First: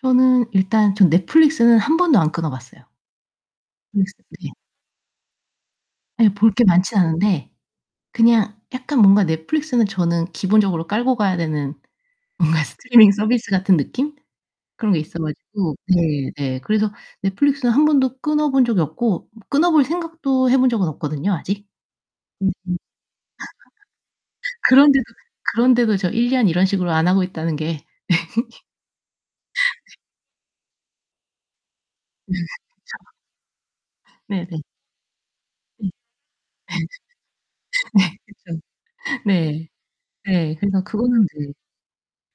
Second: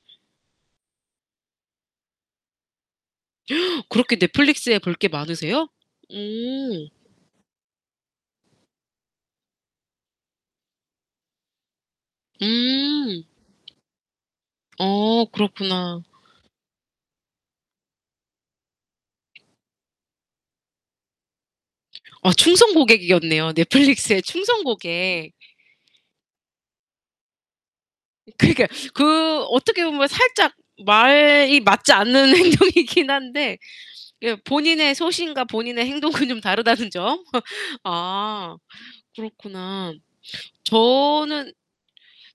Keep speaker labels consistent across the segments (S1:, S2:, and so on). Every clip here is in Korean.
S1: 저는 일단 전 넷플릭스는 1 번도 안 끊어 봤어요. 넷플릭스
S2: 그렇게
S1: 네.
S2: 넷플릭스에 볼 게 많으세요?
S1: 예. 볼 게
S2: 음.
S1: 많진 않은데 그냥 약간 뭔가 넷플릭스는 저는 기본적으로 깔고 가야 되는 뭔가 스트리밍
S2: 음.
S1: 서비스 같은 느낌? 그런게 있어
S2: 어
S1: 가지고
S2: 그렇구나.
S1: 네 네. 그래서 넷플릭스는 1 번도 끊어 본 적이 없고 끊어 볼 생각도 해 본 적은 없거든요, 아직.
S2: 아
S1: 음음.
S2: 충성 고객이었네요. 넷플릭스의 충성
S1: 그런데도
S2: 고객.
S1: 그런데도 저 1 년 이런 식으로 안 하고 있다는 게.
S2: 그러니까요 그 어떻게 보면 살짝 말이 맞지 않는
S1: 네.
S2: 행동이긴
S1: 그쵸.
S2: 한데 이게
S1: 네네.
S2: 본인의 소신과 본인의
S1: 네.
S2: 행동은 좀 다르다는 점.
S1: 예. 네.
S2: 아
S1: 그쵸. 네.
S2: 그렇구나.
S1: 네. 그래서 그거는 이제
S2: 저는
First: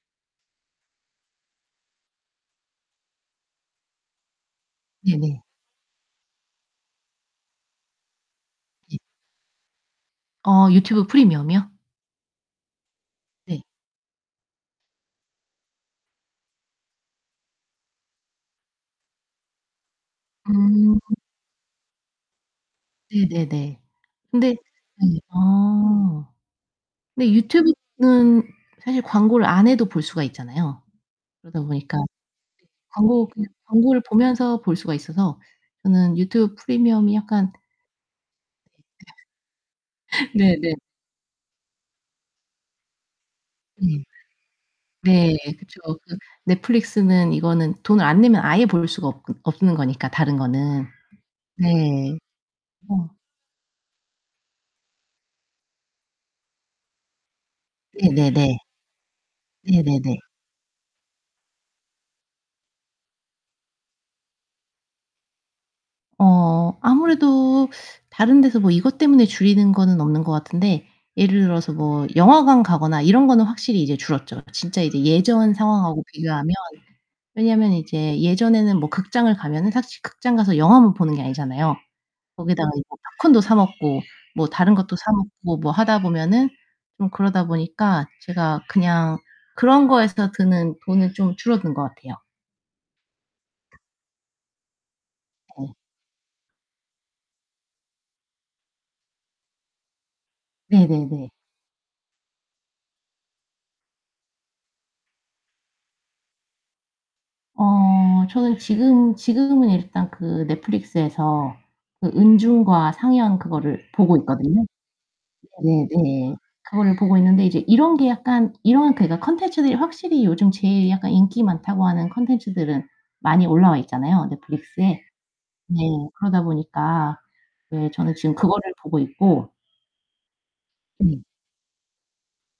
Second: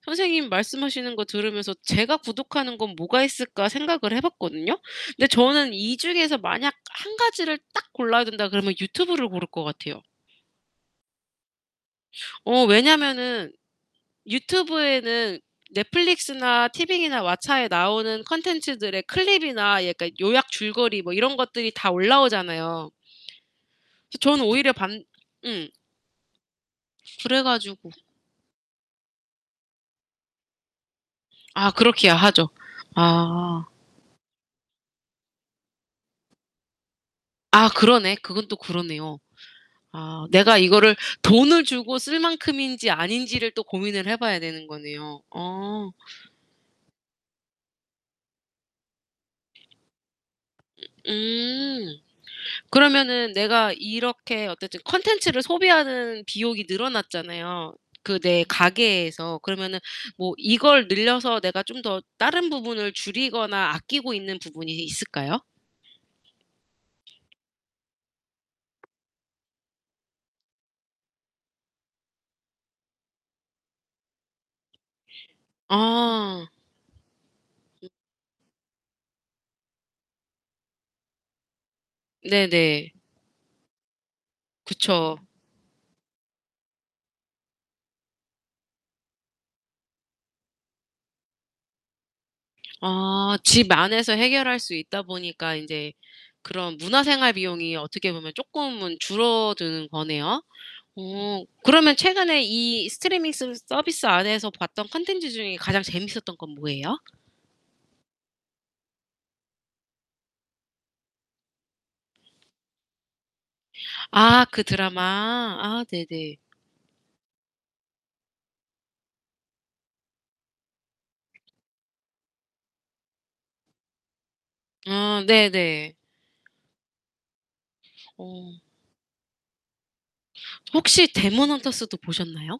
S2: 선생님 말씀하시는 거 들으면서 '제가 구독하는 건 뭐가 있을까?' 생각을 해 봤거든요. 근데
S1: 네네.
S2: 저는 이 중에서 만약 1 가지를 딱 골라야 된다 그러면
S1: 네.
S2: 유튜브를 고를 것 같아요.
S1: 어 유튜브 프리미엄이요?
S2: 어 왜냐면은
S1: 네.
S2: 유튜브에는 넷플릭스나 티빙이나 왓챠에 나오는 컨텐츠들의 클립이나 약간 요약
S1: 음.
S2: 줄거리 뭐 이런 것들이 다 올라오잖아요.
S1: 네네네.
S2: 그래서 저는
S1: 근데
S2: 오히려 반
S1: 네.
S2: 음.
S1: 아. 근데
S2: 그래 가지고
S1: 유튜브는 사실 광고를 안 해도 볼 수가 있잖아요. 그러다
S2: 아
S1: 보니까
S2: 그렇기야 하죠.
S1: 광고 그냥
S2: 아.
S1: 광고를 보면서 볼 수가 있어서 저는 유튜브 프리미엄이 약간
S2: 아 그러네. 그건 또 그러네요. 아
S1: 네.
S2: 내가
S1: 네네.
S2: 이거를 돈을 주고 쓸 만큼인지 아닌지를 또
S1: 네.
S2: 고민을 해 봐야 되는 거네요.
S1: 네. 그쵸.
S2: 어.
S1: 그 넷플릭스는 이거는 돈을 안 내면 아예 볼 수가 없 없는거니까, 다른거는.
S2: 으 음.
S1: 네. 어.
S2: 그러면은 내가 이렇게 어쨌든 컨텐츠를 소비하는 비용이 늘어났잖아요, 그 내
S1: 네네네.
S2: 가계에서. 그러면은
S1: 네네네.
S2: 뭐 이걸 늘려서 내가 좀 더 다른 부분을 줄이거나 아끼고 있는 부분이 있 있을까요?
S1: 어 아무래도 다른 데서 뭐 이것 때문에 줄이는 거는 없는 것 같은데 예를 들어서 뭐 영화관 가거나 이런 거는 확실히 이제 줄었죠. 진짜 이제 예전 상황하고
S2: 아.
S1: 비교하면 왜냐면
S2: 음.
S1: 이제 예전에는 뭐 극장을 가면은 사실 극장가서 영화만 보는 게 아니잖아요. 거기다가 이제
S2: 네네.
S1: 팝콘도 사 먹고 뭐 다른 것도 사
S2: 그쵸.
S1: 먹고 뭐 하다 보면은 좀 그러다 보니까 제가 그냥 그런 거에서 드는 돈은 좀 줄어든 것 같아요.
S2: 아. 집 안에서 해결할 수 있다 보니까
S1: 네.
S2: 인제 그런 문화생활 비용이 어떻게 보면 쪼끔은 줄어드는 거네요.
S1: 네네네.
S2: 어 그러면 최근에 이 스트리밍 스 서비스 안에서 봤던 컨텐츠 중에 가장 재미있었던 건 뭐예요?
S1: 어 저는 지금 지금은 일단 그 넷플릭스에서 그 은중과 상연 그거를 보고
S2: 아. 그
S1: 있거든요.
S2: 드라마. 아
S1: 네네 네.
S2: 네네.
S1: 그거를 보고 있는데 이제 이런 게 약간 이런 그러니까 콘텐츠들이 확실히 요즘 제일 약간 인기 많다고 하는 콘텐츠들은 많이 올라와 있잖아요, 넷플릭스에.
S2: 아.
S1: 네.
S2: 네네.
S1: 그러다 보니까 네. 저는 지금
S2: 어.
S1: 그거를 보고 있고
S2: 혹시
S1: 네.
S2: 데몬헌터스도 보셨나요?